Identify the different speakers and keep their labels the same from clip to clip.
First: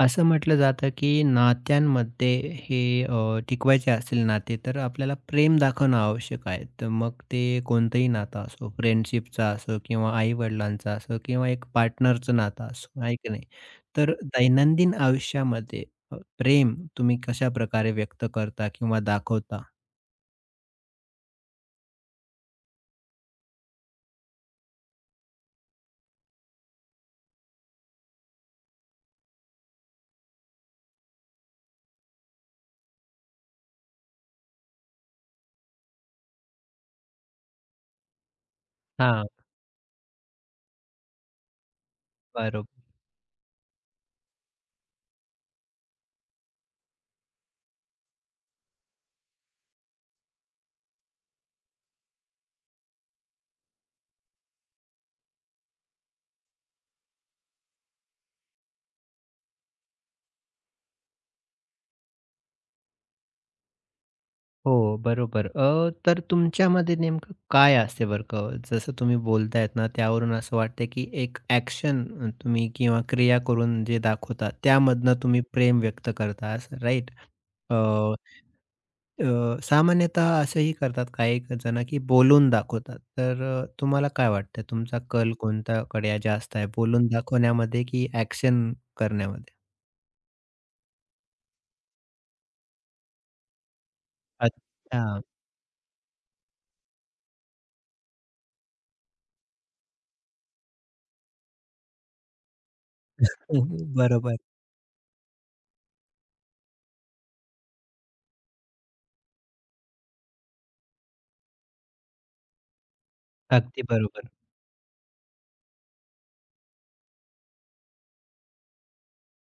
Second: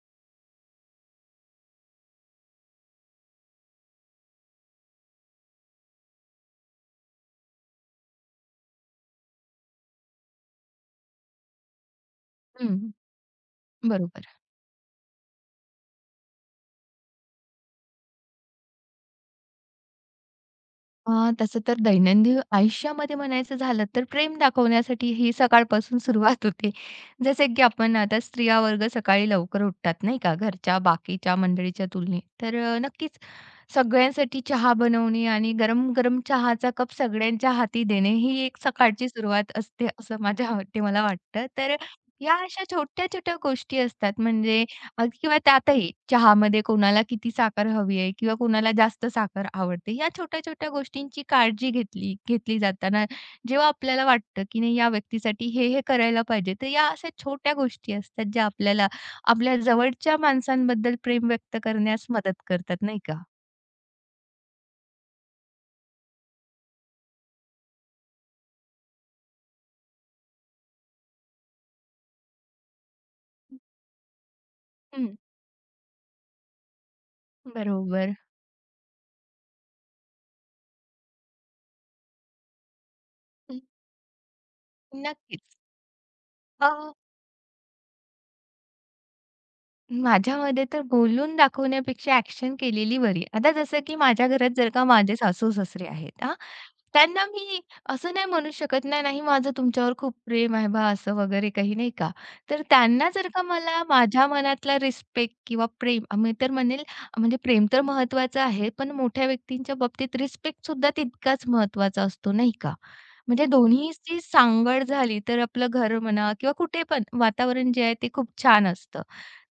Speaker 1: असं म्हटलं जातं, की नात्यांमध्ये हे टिकवायचे असतील नाते, तर आपल्याला प्रेम दाखवणं आवश्यक आहे. तर मग ते कोणतंही नातं असो, फ्रेंडशिपचं असो किंवा आई-वडिलांचं असो किंवा एक पार्टनरचं नातं
Speaker 2: हं,
Speaker 1: असो, आहे की नाही? तर
Speaker 2: बरोबर.
Speaker 1: दैनंदिन आयुष्यामध्ये प्रेम तुम्ही कशाप्रकारे व्यक्त करता किंवा दाखवता?
Speaker 2: तसं तर दैनंदिन आयुष्यामध्ये म्हणायचं झालं तर प्रेम दाखवण्यासाठी ही सकाळपासून सुरुवात होते. जसे की आपण आता स्त्रिया वर्ग सकाळी लवकर उठतात नाही का, घरच्या बाकीच्या मंडळीच्या तुलनेत. तर नक्कीच सगळ्यांसाठी चहा बनवणे आणि गरम-गरम चहाचा कप सगळ्यांच्या हाती देणे ही एक सकाळची
Speaker 1: हां,
Speaker 2: सुरुवात असते, असं माझ्या मते मला वाटतं. तर या अशा
Speaker 1: बरोबर.
Speaker 2: छोट्या-छोट्या गोष्टी असतात, म्हणजे अग, किंवा त्यातही चहामध्ये कोणाला किती साखर हवी आहे किंवा कोणाला जास्त साखर आवडते, या छोट्या-छोट्या गोष्टींची काळजी घेतली घेतली जाताना जेव्हा आपल्याला वाटतं, की नाही या व्यक्तीसाठी हे करायला पाहिजे. तर या अशा छोट्या गोष्टी असतात ज्या आपल्याला आपल्या जवळच्या माणसांबद्दल प्रेम व्यक्त करण्यास मदत करतात, नाही का?
Speaker 1: हो, बरोबर. तर तुमच्यामध्ये नेमकं काय असते बरं का? जसं तुम्ही बोलतायत ना, त्यावरून असं वाटतंय की एक ॲक्शन तुम्ही किंवा क्रिया करून जे दाखवता,
Speaker 2: हं,
Speaker 1: त्यामधनं तुम्ही प्रेम व्यक्त करता, असं राईट?
Speaker 2: बरोबर.
Speaker 1: अ,
Speaker 2: बरोबर.
Speaker 1: अ, सामान्यतः असंही करतात काही जण की बोलून दाखवतात. तर तुम्हाला काय वाटतं, तुमचा कल
Speaker 2: नक्कीच.
Speaker 1: कोणत्याकडे जास्त आहे? बोलून दाखवण्यामध्ये की ॲक्शन करण्यामध्ये?
Speaker 2: माझ्यामध्ये तर बोलून दाखवण्यापेक्षा ॲक्शन केलेली बरी. आता जसं की माझ्या घरात जर का माझे
Speaker 1: अच्छा.
Speaker 2: सासू-सासरे आहेत हां, त्यांना मी असं नाही म्हणू शकत, नाही, नाही माझं तुमच्यावर खूप प्रेम आहे बा असं वगैरे काही नाही का. तर त्यांना जर का मला माझ्या
Speaker 1: बरोबर.
Speaker 2: मनातला रिस्पेक्ट किंवा प्रेम मी तर म्हणेल, म्हणजे प्रेम तर महत्त्वाचं आहे, पण मोठ्या व्यक्तींच्या बाबतीत रिस्पेक्ट सुद्धा तितकाच महत्त्वाचा असतो नाही का. म्हणजे
Speaker 1: अगदी
Speaker 2: दोन्हीची
Speaker 1: बरोबर.
Speaker 2: सांगड झाली तर आपलं घर म्हणा किंवा कुठे पण वातावरण जे आहे ते खूप छान असतं.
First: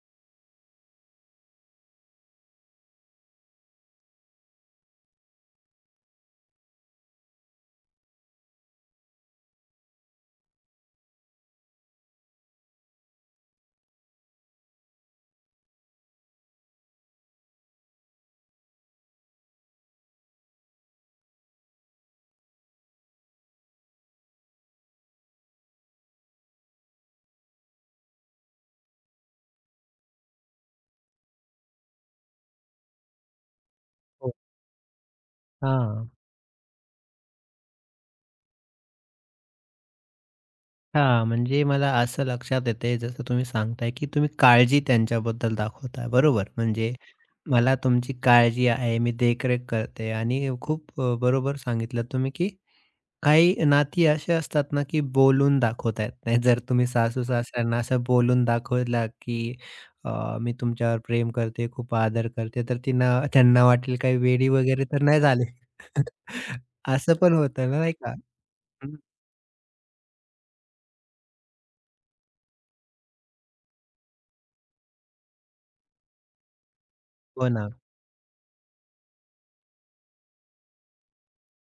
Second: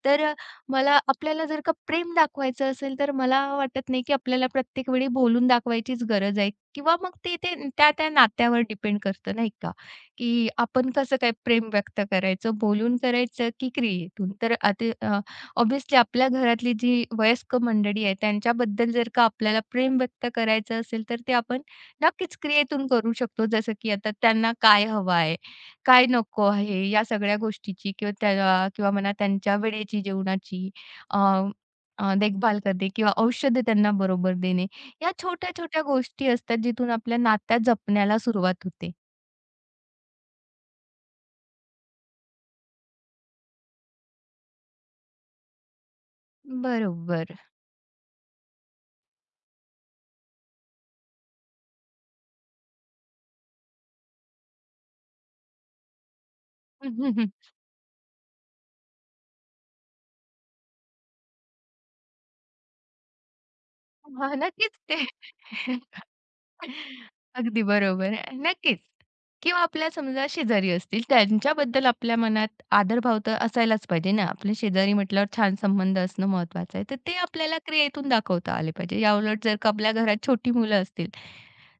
Speaker 2: तर मला, आपल्याला जर का प्रेम दाखवायचं असेल, तर मला वाटत नाही की आपल्याला प्रत्येक वेळी बोलून दाखवायचीच गरज आहे किंवा मग ते ते त्या-त्या नात्यावर डिपेंड करतं नाही का, की आपण कसं काय प्रेम व्यक्त करायचं, बोलून करायचं की क्रियेतून. तर आता ऑब्व्हियसली आपल्या घरातली जी वयस्क मंडळी आहे, त्यांच्याबद्दल जर का आपल्याला प्रेम व्यक्त करायचं असेल, तर ते आपण नक्कीच क्रियेतून करू शकतो. जसं की आता त्यांना काय हवं आहे? काय नको आहे या सगळ्या गोष्टीची किंवा त्या, किंवा म्हणा त्यांच्या वेळेची, जेवणाची, अ, अ, देखभाल करणे किंवा औषधं त्यांना बरोबर
Speaker 1: हो.
Speaker 2: देणे. या छोट्या-छोट्या
Speaker 1: हां.
Speaker 2: गोष्टी असतात जिथून आपल्या नात्या जपण्याला सुरुवात होते.
Speaker 1: हां, म्हणजे मला असं लक्षात येतंय जसं तुम्ही सांगताय, की तुम्ही काळजी त्यांच्याबद्दल दाखवताय, बरोबर. म्हणजे
Speaker 2: बरोबर.
Speaker 1: मला तुमची काळजी आहे, मी देखरेख करते आणि खूप बरोबर सांगितलं तुम्ही, की काही नाती असे असतात ना, की बोलून दाखवता येत नाही. जर तुम्ही सासू-सासऱ्यांना असं बोलून दाखवला, की मी तुमच्यावर प्रेम करते, खूप आदर करते, तर तिनं त्यांना वाटेल काही
Speaker 2: हां,
Speaker 1: वेडी
Speaker 2: नक्कीच
Speaker 1: वगैरे
Speaker 2: ते.
Speaker 1: तर नाही झाले. असं पण
Speaker 2: अगदी
Speaker 1: होतं ना, नाही
Speaker 2: बरोबर.
Speaker 1: का?
Speaker 2: नक्कीच.
Speaker 1: हं,
Speaker 2: किंवा आपल्या समजा शेजारी असतील, त्यांच्याबद्दल आपल्या मनात आदरभाव तर असायलाच पाहिजे ना. आपले शेजारी म्हटल्यावर छान संबंध असणं महत्त्वाचं आहे. तर ते
Speaker 1: हो
Speaker 2: आपल्याला
Speaker 1: ना.
Speaker 2: क्रियेतून दाखवता आले पाहिजे. याउलट जर का आपल्या घरात छोटी मुलं असतील,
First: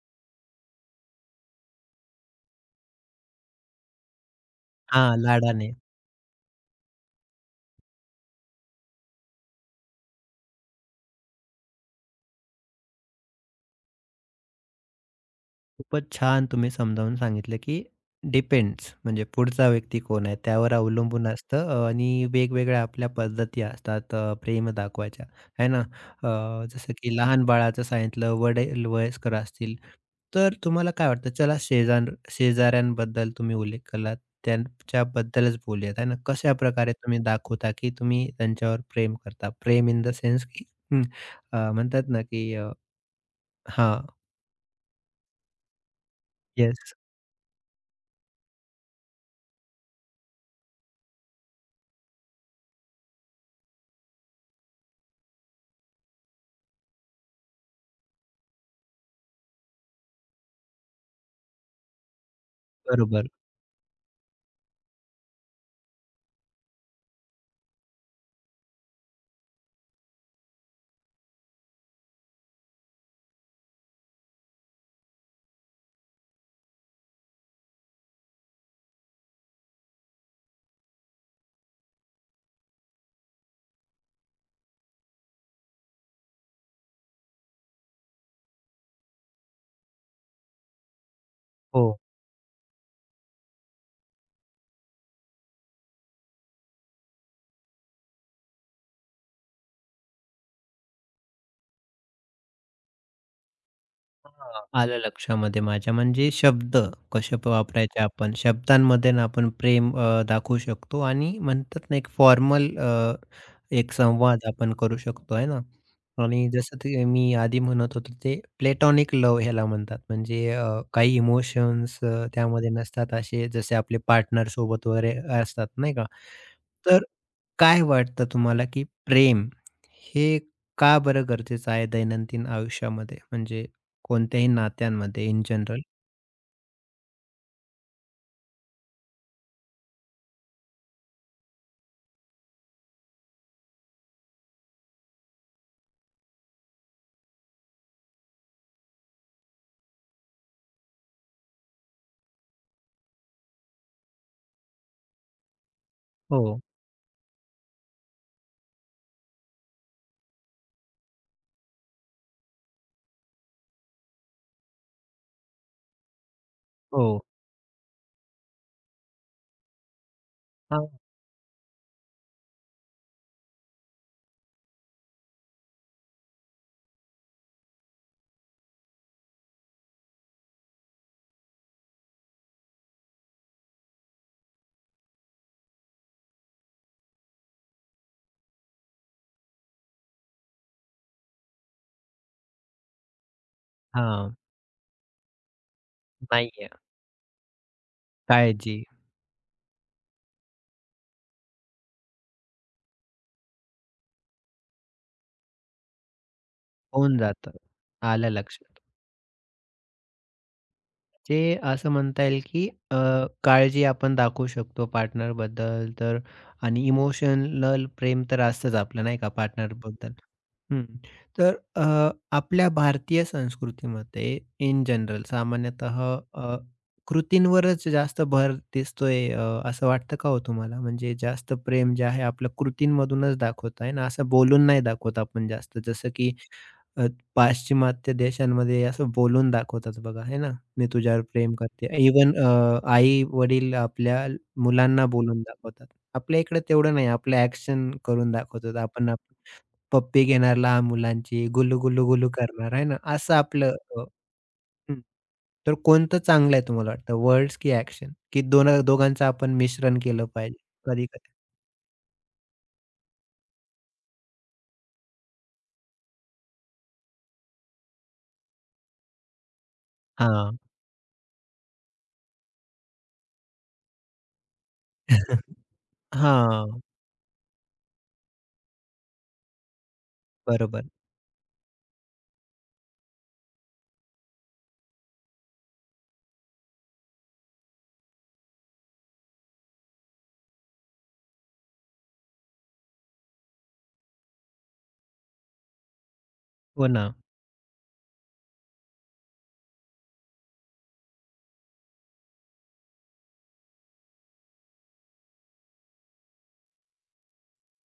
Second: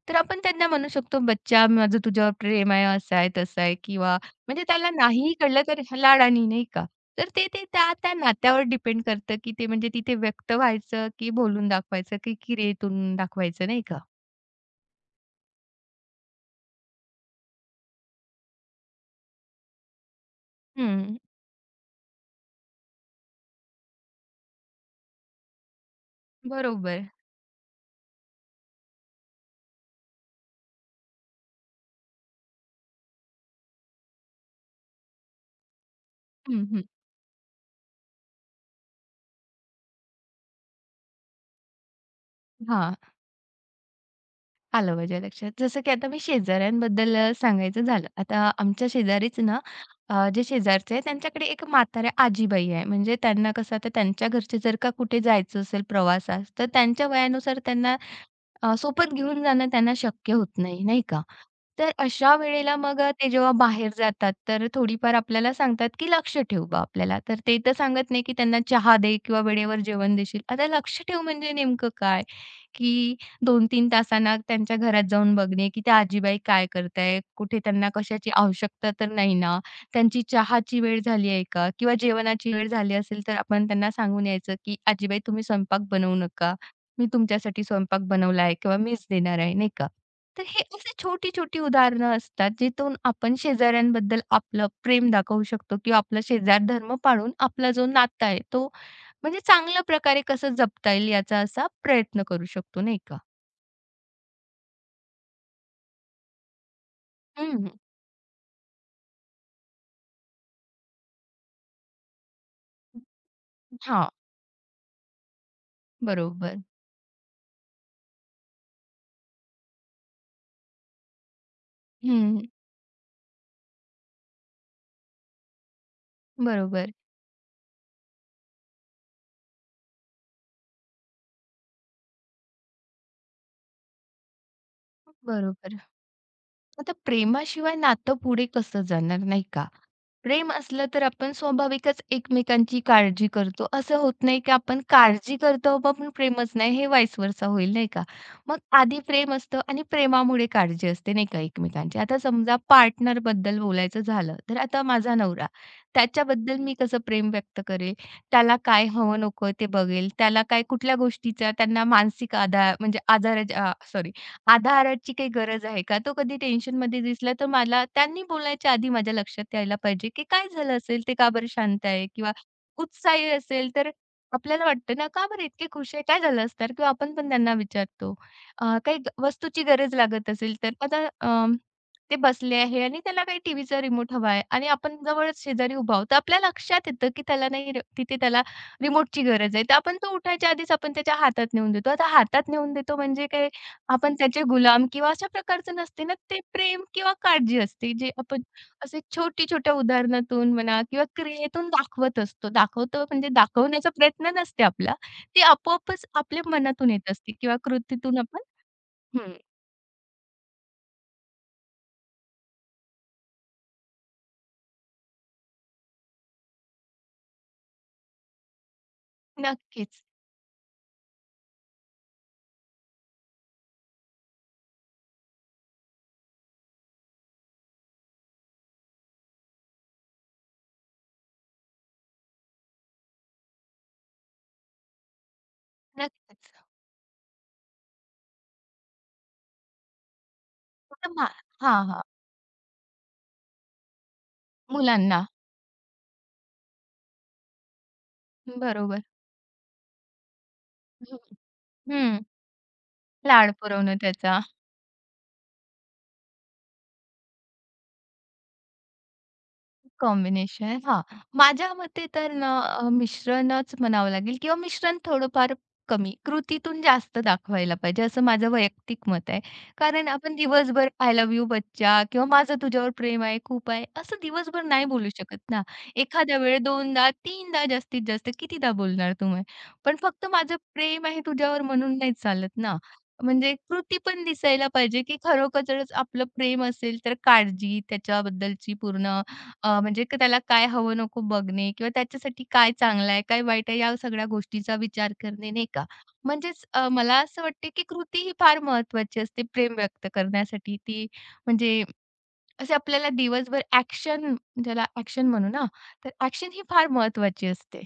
Speaker 2: तर आपण त्यांना म्हणू शकतो, "बच्चा, माझं तुझ्यावर प्रेम आहे, असं आहे, तसं आहे." किंवा म्हणजे त्याला
Speaker 1: हां,
Speaker 2: नाहीही कळलं
Speaker 1: लाडाने.
Speaker 2: तर लाडानी, नाही का? तर ते ते त्या त्या नात्यावर डिपेंड करतं, की ते, म्हणजे तिथे व्यक्त व्हायचं, की बोलून दाखवायचं, की क्रियेतून दाखवायचं, नाही का?
Speaker 1: खूपच छान तुम्ही समजावून सांगितलं, की डिपेंड्स म्हणजे पुढचा व्यक्ती कोण आहे त्यावर
Speaker 2: हं,
Speaker 1: अवलंबून असतं, आणि वेगवेगळ्या आपल्या पद्धती असतात प्रेम दाखवायच्या, आहे ना? जसं
Speaker 2: बरोबर.
Speaker 1: की लहान बाळाचं सांगितलं, वडील वयस्कर असतील. तर तुम्हाला काय वाटतं? चला शेजाऱ्यांबद्दल तुम्ही उल्लेख केलात, त्यांच्याबद्दलच बोलूयात, आहे ना?
Speaker 2: हं, हं.
Speaker 1: कशाप्रकारे तुम्ही दाखवता, की तुम्ही त्यांच्यावर प्रेम करता? प्रेम इन द सेन्स की हं, म्हणतात ना, की
Speaker 2: हां.
Speaker 1: हां,
Speaker 2: आलं माझ्या लक्षात. जसं की आता मी
Speaker 1: येस,
Speaker 2: शेजाऱ्यांबद्दल सांगायचं झालं. आता आमच्या शेजारीच ना, जे शेजारचे आहेत त्यांच्याकडे एक म्हाताऱ्या आजीबाई आहे. म्हणजे त्यांना कसं, आता त्यांच्या घरचे जर का कुठे जायचं असेल प्रवासास, तर त्यांच्या वयानुसार त्यांना सोबत घेऊन जाणं त्यांना शक्य होत नाही, नाही का? तर अशा वेळेला मग
Speaker 1: बरोबर.
Speaker 2: ते जेव्हा बाहेर जातात, तर थोडीफार आपल्याला सांगतात, की "लक्ष ठेव बा आपल्याला." तर ते तर सांगत नाही, की त्यांना चहा दे किंवा वेळेवर जेवण देशील. आता लक्ष ठेव म्हणजे नेमकं काय? की दोन तीन तासांना त्यांच्या घरात जाऊन बघणे, की त्या आजीबाई काय करतायत? कुठे त्यांना कशाची आवश्यकता तर नाही ना? त्यांची चहाची वेळ झाली आहे का? किंवा जेवणाची वेळ झाली असेल, तर आपण त्यांना सांगून यायचं, की "आजीबाई तुम्ही स्वयंपाक बनवू नका. मी तुमच्यासाठी स्वयंपाक बनवला आहे किंवा मीच देणार आहे." नाही का? तर हे अशी छोटी-छोटी
Speaker 1: हो.
Speaker 2: उदाहरणं असतात, जिथून आपण शेजाऱ्यांबद्दल आपलं प्रेम दाखवू शकतो किंवा आपला शेजार धर्म पाळून आपला जो नाता आहे, तो म्हणजे चांगल्या प्रकारे कसं जपता येईल याचा असा प्रयत्न करू शकतो, नाही का?
Speaker 1: हां. आलं लक्षामध्ये माझ्या. म्हणजे शब्द कसे
Speaker 2: हं, हं.
Speaker 1: वापरायचे हां. आपण. शब्दांमध्ये ना आपण प्रेम दाखवू शकतो आणि म्हणतात ना, एक फॉर्मल एक संवाद आपण करू शकतो आहे ना. आणि
Speaker 2: बरोबर.
Speaker 1: जसं ते मी आधी म्हणत होतो ते प्लेटॉनिक लव ह्याला म्हणतात. म्हणजे काही इमोशन्स
Speaker 2: हं,
Speaker 1: त्यामध्ये नसतात असे जसे आपले पार्टनर सोबत वगैरे असतात नाही का.
Speaker 2: बरोबर,
Speaker 1: तर काय वाटतं तुम्हाला, की प्रेम हे का बरं गरजेचं आहे दैनंदिन आयुष्यामध्ये? म्हणजे कोणत्याही नात्यांमध्ये इन
Speaker 2: बरोबर.
Speaker 1: जनरल.
Speaker 2: आता प्रेमाशिवाय नातं पुढे कसं जाणार, नाही का? प्रेम असलं तर आपण स्वाभाविकच एकमेकांची काळजी करतो. असं होत नाही की आपण काळजी करतो पण आपण प्रेमच नाही, हे व्हाईस वर्सा होईल नाही का? मग आधी प्रेम असतं आणि प्रेमामुळे काळजी असते नाही का एकमेकांची. आता समजा पार्टनरबद्दल बोलायचं झालं, तर आता माझा नवरा, त्याच्याबद्दल
Speaker 1: हो,
Speaker 2: मी कसं प्रेम व्यक्त करेल? त्याला काय हवं नको ते बघेल. त्याला काय कुठल्या गोष्टीचा, त्यांना मानसिक आधार, म्हणजे आजार आधाराची काही गरज आहे का? तो कधी टेन्शनमध्ये
Speaker 1: हो.
Speaker 2: दिसला तर मला त्यांनी बोलायच्या आधी माझ्या लक्षात यायला पाहिजे, की काय झालं
Speaker 1: हां,
Speaker 2: असेल? ते का बरं शांत आहे? किंवा उत्साही असेल तर आपल्याला वाटतं ना, का बरं इतके खुश आहे? काय झालं असणार? किंवा आपण पण त्यांना विचारतो. काही वस्तूची गरज लागत असेल तर आता ते बसले आहे आणि त्याला काही टीव्हीचा रिमोट हवा आहे आणि आपण जवळच शेजारी उभा आहोत. तर आपल्या लक्षात येतं, की त्याला, नाही तिथे त्याला रिमोटची गरज आहे. तर आपण तो उठायच्या आधीच आपण त्याच्या हातात नेऊन देतो. आता हातात नेऊन देतो म्हणजे काय आपण
Speaker 1: हां.
Speaker 2: त्याचे गुलाम किंवा अशा प्रकारचं नसते ना, ते
Speaker 1: नाहीये.
Speaker 2: प्रेम किंवा काळजी असते, जे आपण
Speaker 1: काळजी
Speaker 2: असे छोटी-छोट्या उदाहरणातून म्हणा किंवा क्रियेतून दाखवत असतो. दाखवतो म्हणजे दाखवण्याचा प्रयत्न नसते आपला. ते आपोआपच आपल्या मनातून येत
Speaker 1: होऊन
Speaker 2: असते
Speaker 1: जातं.
Speaker 2: किंवा कृतीतून
Speaker 1: आलं
Speaker 2: आपण.
Speaker 1: लक्षात.
Speaker 2: हं.
Speaker 1: जे असं म्हणता येईल, की काळजी आपण दाखवू शकतो पार्टनरबद्दल तर आणि इमोशनल प्रेम तर असतंच आपलं नाही का
Speaker 2: नक्कीच,
Speaker 1: पार्टनरबद्दल. हं. तर आपल्या भारतीय संस्कृतीमध्ये इन जनरल सामान्यतः अ, कृतींवरच जास्त भर दिसतोय, असं वाटतं का हो तुम्हाला? म्हणजे जास्त प्रेम जे आहे आपलं कृतींमधूनच दाखवत आहे ना, असं बोलून नाही दाखवत आपण जास्त. जसं की
Speaker 2: नक्कीच.
Speaker 1: अ, पाश्चिमात्य देशांमध्ये असं बोलून दाखवतात बघा, आहे ना, "मी
Speaker 2: तर
Speaker 1: तुझ्यावर प्रेम
Speaker 2: हां,
Speaker 1: करते."
Speaker 2: हां.
Speaker 1: इव्हन आई-वडील आपल्या मुलांना
Speaker 2: मुलांना.
Speaker 1: बोलून दाखवतात. आपल्या इकडे तेवढं नाही, आपलं ॲक्शन करून दाखवतात.
Speaker 2: बरोबर.
Speaker 1: आपण पप्पी घेणार लहान
Speaker 2: हं.
Speaker 1: मुलांची, गुल्लू, गुल्लू,
Speaker 2: हं.
Speaker 1: गुल्लू करणार आहे ना, असं
Speaker 2: लाड
Speaker 1: आपलं
Speaker 2: पुरवणं त्याचा.
Speaker 1: हं. तर कोणतं चांगलं आहे तुम्हाला वाटतं वर्ड्स की ॲक्शन? की दोघांचं आपण मिश्रण केलं पाहिजे
Speaker 2: कॉम्बिनेशन. हां.
Speaker 1: कधी-कधी?
Speaker 2: माझ्या मते तर ना, मिश्रणच म्हणावं लागेल किंवा मिश्रण थोडंफार कमी, कृतीतून जास्त दाखवायला पाहिजे, असं माझं वैयक्तिक मत आहे. कारण आपण
Speaker 1: हां.
Speaker 2: दिवसभर "आय लव्ह यू बच्चा" किंवा "माझं तुझ्यावर प्रेम आहे, खूप आहे" असं दिवसभर नाही बोलू शकत ना. एखाद्या वेळेस
Speaker 1: हां.
Speaker 2: 2दा, 3दा, जास्तीत जास्त कितीदा बोलणार तुम्ही? पण फक्त माझं
Speaker 1: बरोबर.
Speaker 2: प्रेम आहे तुझ्यावर म्हणून नाही चालत ना. म्हणजे कृती पण दिसायला पाहिजे, की खरोखरच आपलं प्रेम असेल तर काळजी, त्याच्याबद्दलची पूर्ण, म्हणजे त्याला काय हवं नको बघणे किंवा त्याच्यासाठी काय चांगलं आहे, काय वाईट आहे, या सगळ्या गोष्टीचा विचार करणे, नाही का? म्हणजेच
Speaker 1: हो ना.
Speaker 2: मला असं वाटते, की कृती ही फार महत्त्वाची असते प्रेम व्यक्त करण्यासाठी. ती, म्हणजे असे आपल्याला दिवसभर ॲक्शन, ज्याला ॲक्शन म्हणू ना, तर ॲक्शन ही फार महत्त्वाची असते.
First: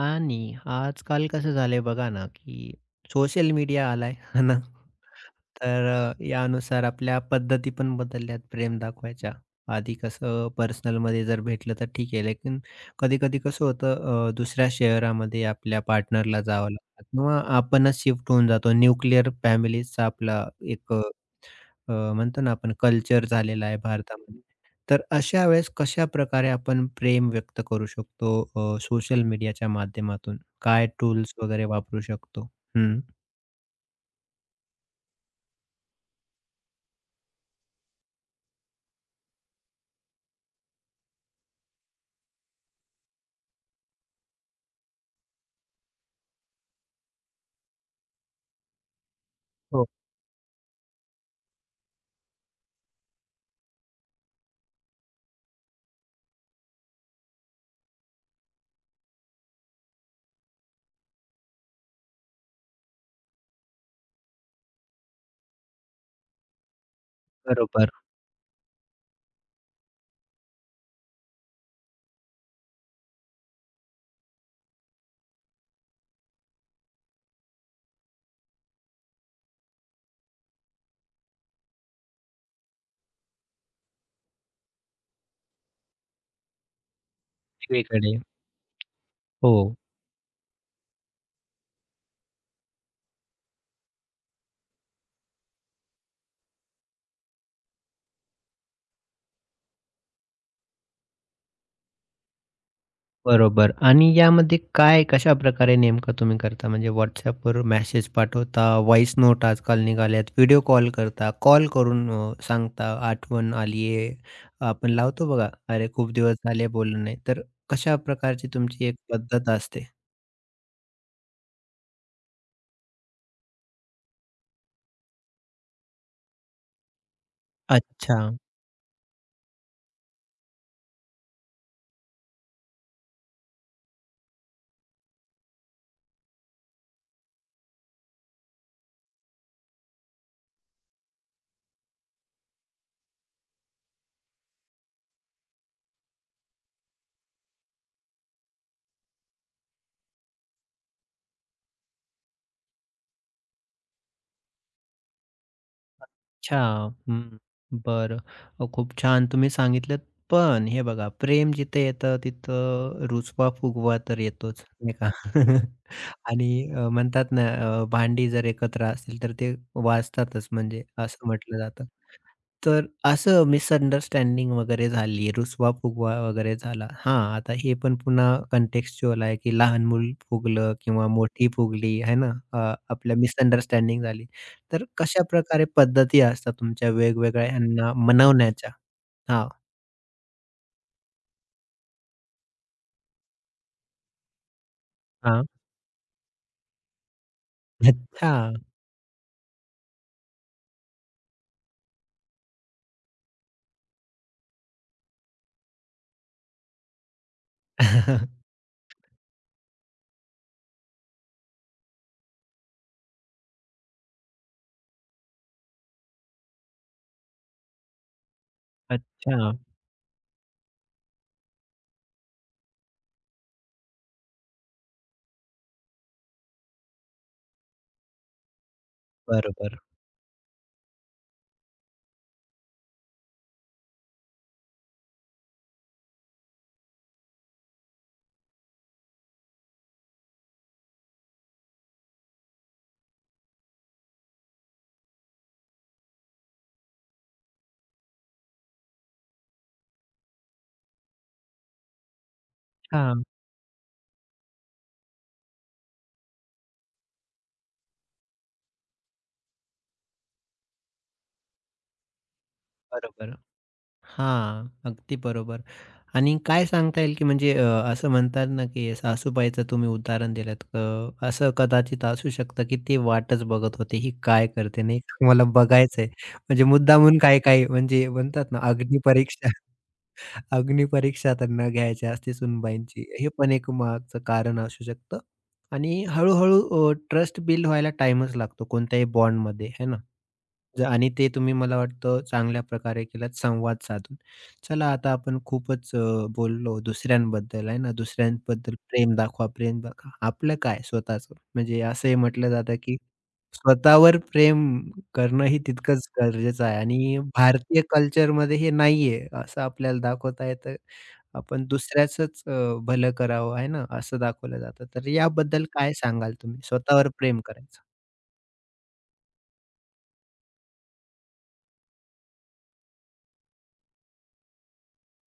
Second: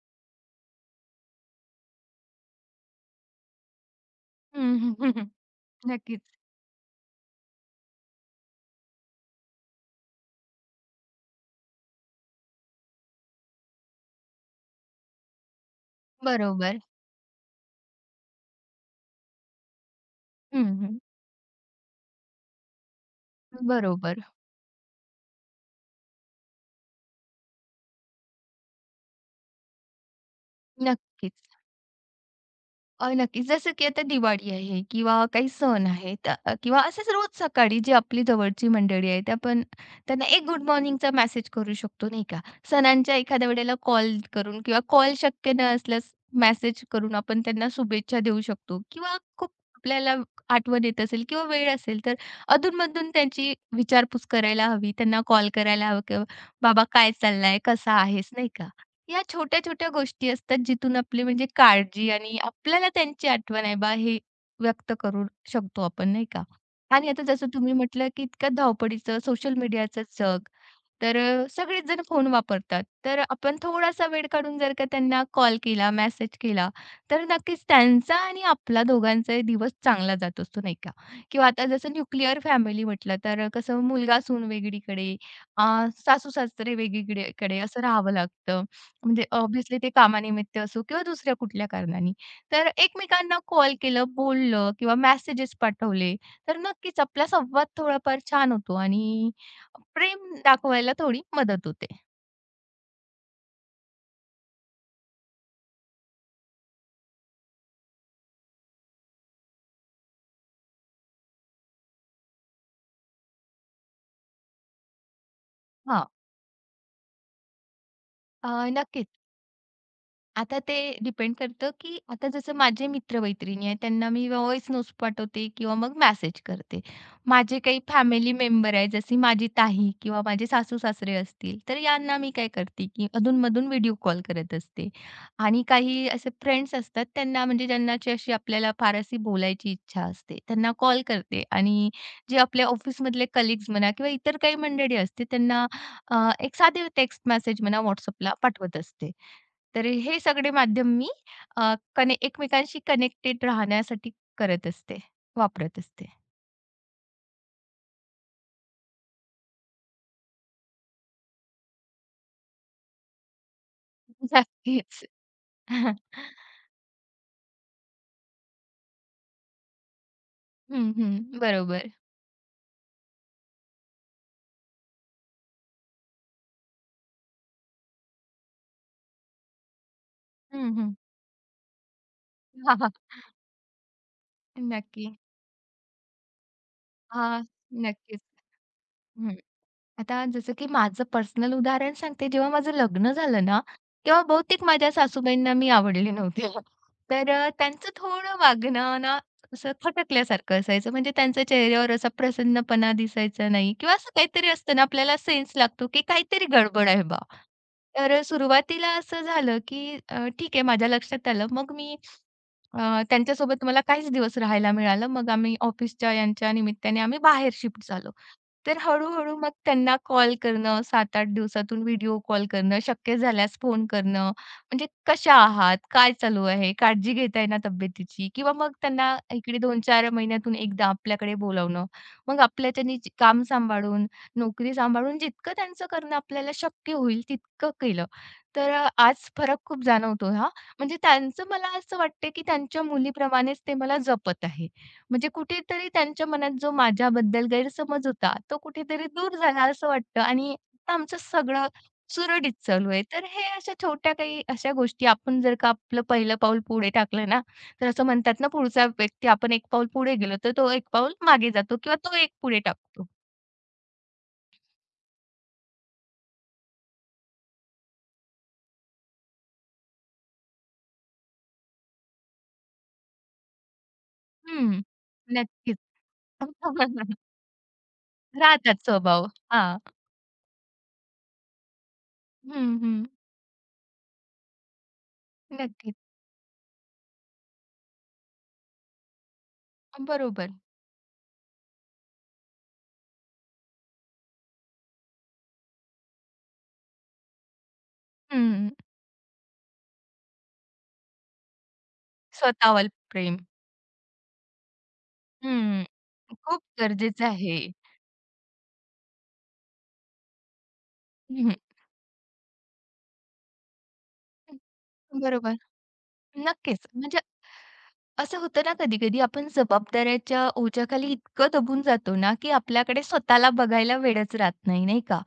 Speaker 1: आणि आजकाल कसं झालंय बघा ना, की सोशल मीडिया आलाय, है ना?
Speaker 2: हं, हं, हं,
Speaker 1: तर
Speaker 2: नक्कीच.
Speaker 1: यानुसार आपल्या पद्धती पण बदलल्यात प्रेम दाखवायच्या. आधी कसं पर्सनलमध्ये जर भेटलं तर ठीक आहे, लेकिन कधी-कधी कसं होतं, दुसऱ्या शहरामध्ये आपल्या पार्टनरला जावं
Speaker 2: बरोबर.
Speaker 1: लागतं किंवा आपणच शिफ्ट होऊन जातो. न्यूक्लिअर फॅमिलीजचा आपला
Speaker 2: हं,
Speaker 1: एक
Speaker 2: हं.
Speaker 1: अ, अ, म्हणतो ना आपण कल्चर झालेला आहे
Speaker 2: बरोबर.
Speaker 1: भारतामध्ये. तर अशा वेळेस कशाप्रकारे आपण प्रेम व्यक्त करू शकतो सोशल मीडियाच्या माध्यमातून? काय टूल्स
Speaker 2: नक्कीच.
Speaker 1: वगैरे वापरू शकतो? हं.
Speaker 2: नक्कीच. जसं की आता दिवाळी आहे किंवा काही सण आहेत, किंवा असंच रोज सकाळी जी आपली जवळची मंडळी आहेत, आपण त्यांना एक गुड मॉर्निंगचा मेसेज करू शकतो, नाही का? सणांच्या एखाद्या वेळेला कॉल करून किंवा कॉल शक्य न असल्यास मेसेज करून आपण त्यांना शुभेच्छा देऊ शकतो किंवा खूप
Speaker 1: हो,
Speaker 2: आपल्याला आठवण येत असेल किंवा वेळ असेल, तर अधूनमधून त्यांची विचारपूस करायला हवी, त्यांना कॉल करायला हवं, किंवा "बाबा काय चाललंय? कसा आहेस?" नाही का? या छोट्या-छोट्या गोष्टी असतात, जिथून आपली म्हणजे काळजी आणि आपल्याला त्यांची आठवण आहे बा, हे व्यक्त करू शकतो आपण, नाही का? आणि आता जसं तुम्ही
Speaker 1: बरोबर.
Speaker 2: म्हटलं, की इतक्या धावपळीचं सोशल मीडियाचं जग, तर सगळेच जण फोन वापरतात. तर आपण थोडासा वेळ काढून जर का त्यांना कॉल केला, मेसेज केला, तर नक्कीच त्यांचा आणि आपला दोघांचाही दिवस चांगला जात असतो, नाही का? किंवा आता जसं न्यूक्लिअर फॅमिली म्हटलं, तर कसं मुलगा-सून वेगळीकडे, सासू-सासरे वेगळीकडे असं राहावं
Speaker 1: वेगवेगळे.
Speaker 2: लागतं. म्हणजे
Speaker 1: हो,
Speaker 2: ऑब्व्हियसली ते कामानिमित्त असो किंवा दुसऱ्या कुठल्या कारणाने. तर एकमेकांना कॉल केलं, बोललं किंवा मेसेजेस पाठवले, तर नक्कीच आपला संवाद थोडाफार छान होतो आणि प्रेम दाखवायला थोडी मदत होते.
Speaker 1: बरोबर. आणि यामध्ये काय कशाप्रकारे नेमकं तुम्ही करता? म्हणजे WhatsAppवर मेसेज पाठवता, व्हॉइस नोट आजकाल निघाल्यात, व्हिडिओ कॉल करता, कॉल करून सांगता, "आठवण आली आपण लावतो बघा, अरे
Speaker 2: हां,
Speaker 1: खूप दिवस झाले बोललो नाही." तर कशा
Speaker 2: अ,
Speaker 1: प्रकारची तुमची एक
Speaker 2: नक्कीच.
Speaker 1: पद्धत असते?
Speaker 2: आता ते डिपेंड करतं, की आता जसं माझे मित्र-मैत्रिणी आहेत, त्यांना मी व्हॉइस नोट्स पाठवते किंवा मग मेसेज करते. माझे काही
Speaker 1: अच्छा.
Speaker 2: फॅमिली मेंबर आहे, जशी माझी ताई किंवा माझे सासू-सासरे असतील, तर यांना मी काय करते, की अधून-मधून व्हिडिओ कॉल करत असते. आणि काही असे फ्रेंड्स असतात, त्यांना, म्हणजे ज्यांनाची अशी आपल्याला फार अशी बोलायची इच्छा असते, त्यांना कॉल करते. आणि जे आपल्या ऑफिसमधले कलीग्स म्हणा किंवा इतर काही मंडळी असते, त्यांना एक साधे टेक्स्ट मेसेज म्हणा WhatsAppला पाठवत असते. तर हे सगळे माध्यम मी अ, कने एकमेकांशी कनेक्टेड राहण्यासाठी करत असते, वापरत असते.
Speaker 1: अच्छा. हं. बरं. खूप छान तुम्ही सांगितलंत. पण हे बघा प्रेम जिथे येतं तिथं रुसवा फुगवा तर येतोच, नाही
Speaker 2: नक्कीच.
Speaker 1: का? आणि म्हणतात ना, भांडी जर एकत्र असतील तर ते वाजतातच, म्हणजे
Speaker 2: हं,
Speaker 1: असं
Speaker 2: हं.
Speaker 1: म्हटलं जातं.
Speaker 2: बरोबर.
Speaker 1: तर असं मिसअंडरस्टँडिंग वगैरे झाली, रुसवा-फुगवा वगैरे झाला. हां, आता हे पण पुन्हा कॉन्टेक्स्चुअल आहे, की लहान मूल
Speaker 2: हं,
Speaker 1: फुगलं
Speaker 2: हं.
Speaker 1: किंवा मोठी फुगली है ना,
Speaker 2: हां, हां.
Speaker 1: आपल्या मिसअंडरस्टँडिंग झाली. तर
Speaker 2: नक्की.
Speaker 1: कशा प्रकारे पद्धती असतात तुमच्या
Speaker 2: हां,
Speaker 1: वेगवेगळ्या ह्यांना
Speaker 2: नक्कीच.
Speaker 1: मनवण्याच्या?
Speaker 2: हं.
Speaker 1: हां,
Speaker 2: आता जसं की माझं पर्सनल उदाहरण सांगते. जेव्हा माझं लग्न झालं ना, तेव्हा बहुतेक माझ्या
Speaker 1: हां.
Speaker 2: सासूबाईंना मी आवडले नव्हते. तर त्यांचं
Speaker 1: अच्छा.
Speaker 2: थोडं वागणं ना, असं खटकल्यासारखं असायचं. म्हणजे त्यांच्या चेहऱ्यावर असा प्रसन्नपणा दिसायचा नाही किंवा असं काहीतरी असतं ना, आपल्याला सेन्स लागतो की काहीतरी गडबड आहे बा. तर सुरुवातीला असं झालं की ठीक आहे माझ्या लक्षात आलं. मग मी त्यांच्यासोबत मला काहीच दिवस राहायला मिळालं. मग आम्ही ऑफिसच्या यांच्या निमित्ताने आम्ही बाहेर शिफ्ट झालो. तर हळू-हळू मग
Speaker 1: अच्छा.
Speaker 2: त्यांना कॉल करणं, 7-8 दिवसातून व्हिडिओ कॉल करणं, शक्य झाल्यास फोन करणं, म्हणजे कशा आहात? काय चालू आहे? काळजी घेताय ना तब्येतीची? किंवा मग त्यांना इकडे
Speaker 1: बरोबर.
Speaker 2: 2-4 महिन्यातून एकदा आपल्याकडे बोलावणं. मग आपल्याच्यानी जे काम सांभाळून, नोकरी सांभाळून जितकं त्यांचं करणं आपल्याला शक्य होईल तितकं केलं. तर आज फरक खूप जाणवतो हां. म्हणजे त्यांचं, मला असं वाटतं, की त्यांच्या मुलीप्रमाणेच ते मला जपत आहेत. म्हणजे कुठेतरी त्यांच्या मनात जो माझ्याबद्दल गैरसमज होता, तो कुठेतरी दूर झाला असं वाटतं आणि आता आमचं सगळं सुरळीत चालू आहे.
Speaker 1: हां,
Speaker 2: तर हे अशा छोट्या काही अशा गोष्टी, आपण जर का आपलं पहिलं पाऊल पुढे टाकलं ना, तर असं म्हणतात ना, पुढचा व्यक्ती, आपण एक पाऊल पुढे गेलो, तर तो एक पाऊल मागे जातो किंवा तो एक पुढे टाकतो.
Speaker 1: बरोबर. हां, अगदी बरोबर. आणि काय सांगता येईल, की म्हणजे असं म्हणतात ना, की सासूबाईचं तुम्ही उदाहरण दिलंत. असं कदाचित असू शकतं, की ते वाटच बघत होते, ही काय
Speaker 2: हं.
Speaker 1: करते नाही का, मला
Speaker 2: नक्कीच.
Speaker 1: बघायचंय. म्हणजे मुद्दामून काय-काय म्हणजे म्हणतात ना,
Speaker 2: राहतात स्वभाव.
Speaker 1: अग्निपरीक्षा.
Speaker 2: हां.
Speaker 1: अग्निपरीक्षा त्यांना घ्यायची असते
Speaker 2: हं, हं.
Speaker 1: सुनबाईंची. हे पण एक मागचं कारण असू शकतं.
Speaker 2: नक्कीच.
Speaker 1: आणि ट्रस्ट बिल्ड व्हायला टाईमच लागतो कोणत्याही बॉन्डमध्ये, है ना?
Speaker 2: बरोबर.
Speaker 1: आणि ते तुम्ही मला वाटतं चांगल्या प्रकारे केलात संवाद साधून. चला आता आपण खूपच बोललो दुसऱ्यांबद्दल आहे ना,
Speaker 2: हं.
Speaker 1: दुसऱ्यांबद्दल प्रेम दाखवा, प्रेम दाखवा. आपलं काय स्वतःचं? म्हणजे असंही म्हटलं जातं,
Speaker 2: स्वतःवर
Speaker 1: की
Speaker 2: प्रेम.
Speaker 1: स्वतःवर प्रेम करणं ही
Speaker 2: हं.
Speaker 1: तितकंच
Speaker 2: खूप
Speaker 1: गरजेचं आहे आणि
Speaker 2: गरजेचं आहे.
Speaker 1: भारतीय कल्चरमध्ये हे नाहीये असं आपल्याला दाखवता येतं.
Speaker 2: हम्म.
Speaker 1: आपण दुसऱ्याचंच भलं करावं आहे ना, असं दाखवलं जातं. तर
Speaker 2: हं, बरोबर.
Speaker 1: याबद्दल काय सांगाल तुम्ही
Speaker 2: नक्कीच.
Speaker 1: स्वतःवर
Speaker 2: म्हणजे
Speaker 1: प्रेम करायचं?
Speaker 2: असं होतं ना कधी-कधी, आपण जबाबदाऱ्याच्या ओझ्याखाली इतकं दबून जातो ना, की आपल्याकडे स्वतःला बघायला वेळच राहत नाही, नाही का?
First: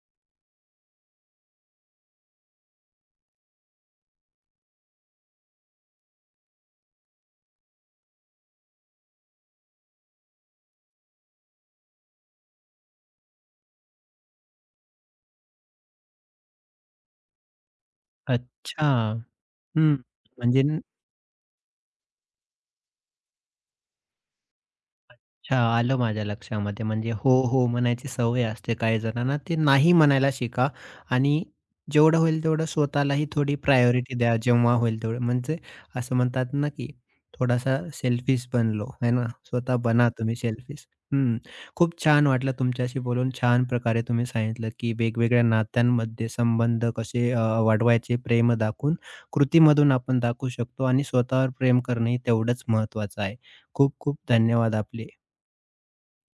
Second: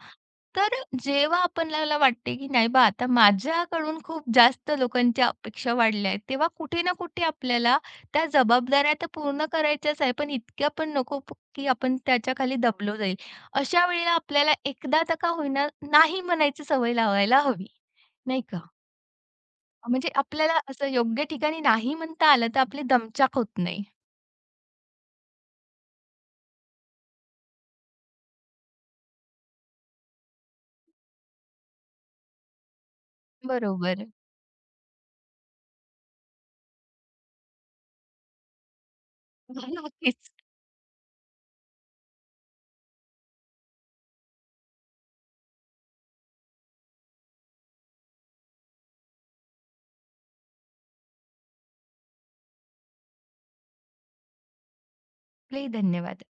Speaker 2: तर जेव्हा आपल्याला वाटते, की नाही बा आता माझ्याकडून खूप जास्त लोकांच्या अपेक्षा वाढल्या आहेत, तेव्हा कुठे ना कुठे आपल्याला त्या जबाबदाऱ्या तर पूर्ण करायच्याच आहे, पण इतक्या पण नको की आपण त्याच्याखाली दबलो जाईल. अशा वेळेला आपल्याला एकदा तर का होईना नाही म्हणायची सवय लावायला हवी, नाही का?
Speaker 1: अच्छा. हं.
Speaker 2: म्हणजे आपल्याला
Speaker 1: म्हणजे
Speaker 2: असं योग्य ठिकाणी नाही म्हणता आलं, तर आपली दमछाक होत नाही.
Speaker 1: अच्छा, आलं माझ्या लक्षामध्ये. म्हणजे हो, हो म्हणायची सवय असते काही जणांना. ते नाही म्हणायला शिका आणि जेवढं होईल तेवढं स्वतःलाही थोडी
Speaker 2: बरोबर.
Speaker 1: प्रायोरिटी द्या, जेव्हा होईल तेवढं. म्हणजे असं म्हणतात ना, की थोडासा सेल्फिश बनलो, है ना? स्वतः बना
Speaker 2: नक्कीच.
Speaker 1: तुम्ही सेल्फिश. हं. खूप छान वाटलं तुमच्याशी बोलून. छान प्रकारे तुम्ही सांगितलं, की वेगवेगळ्या नात्यांमध्ये संबंध कसे वाढवायचे प्रेम दाखवून. कृतीमधून आपण दाखवू शकतो आणि स्वतःवर प्रेम करणंही तेवढंच महत्त्वाचं आहे. खूप खूप धन्यवाद आपले.
Speaker 2: आपलेही धन्यवाद.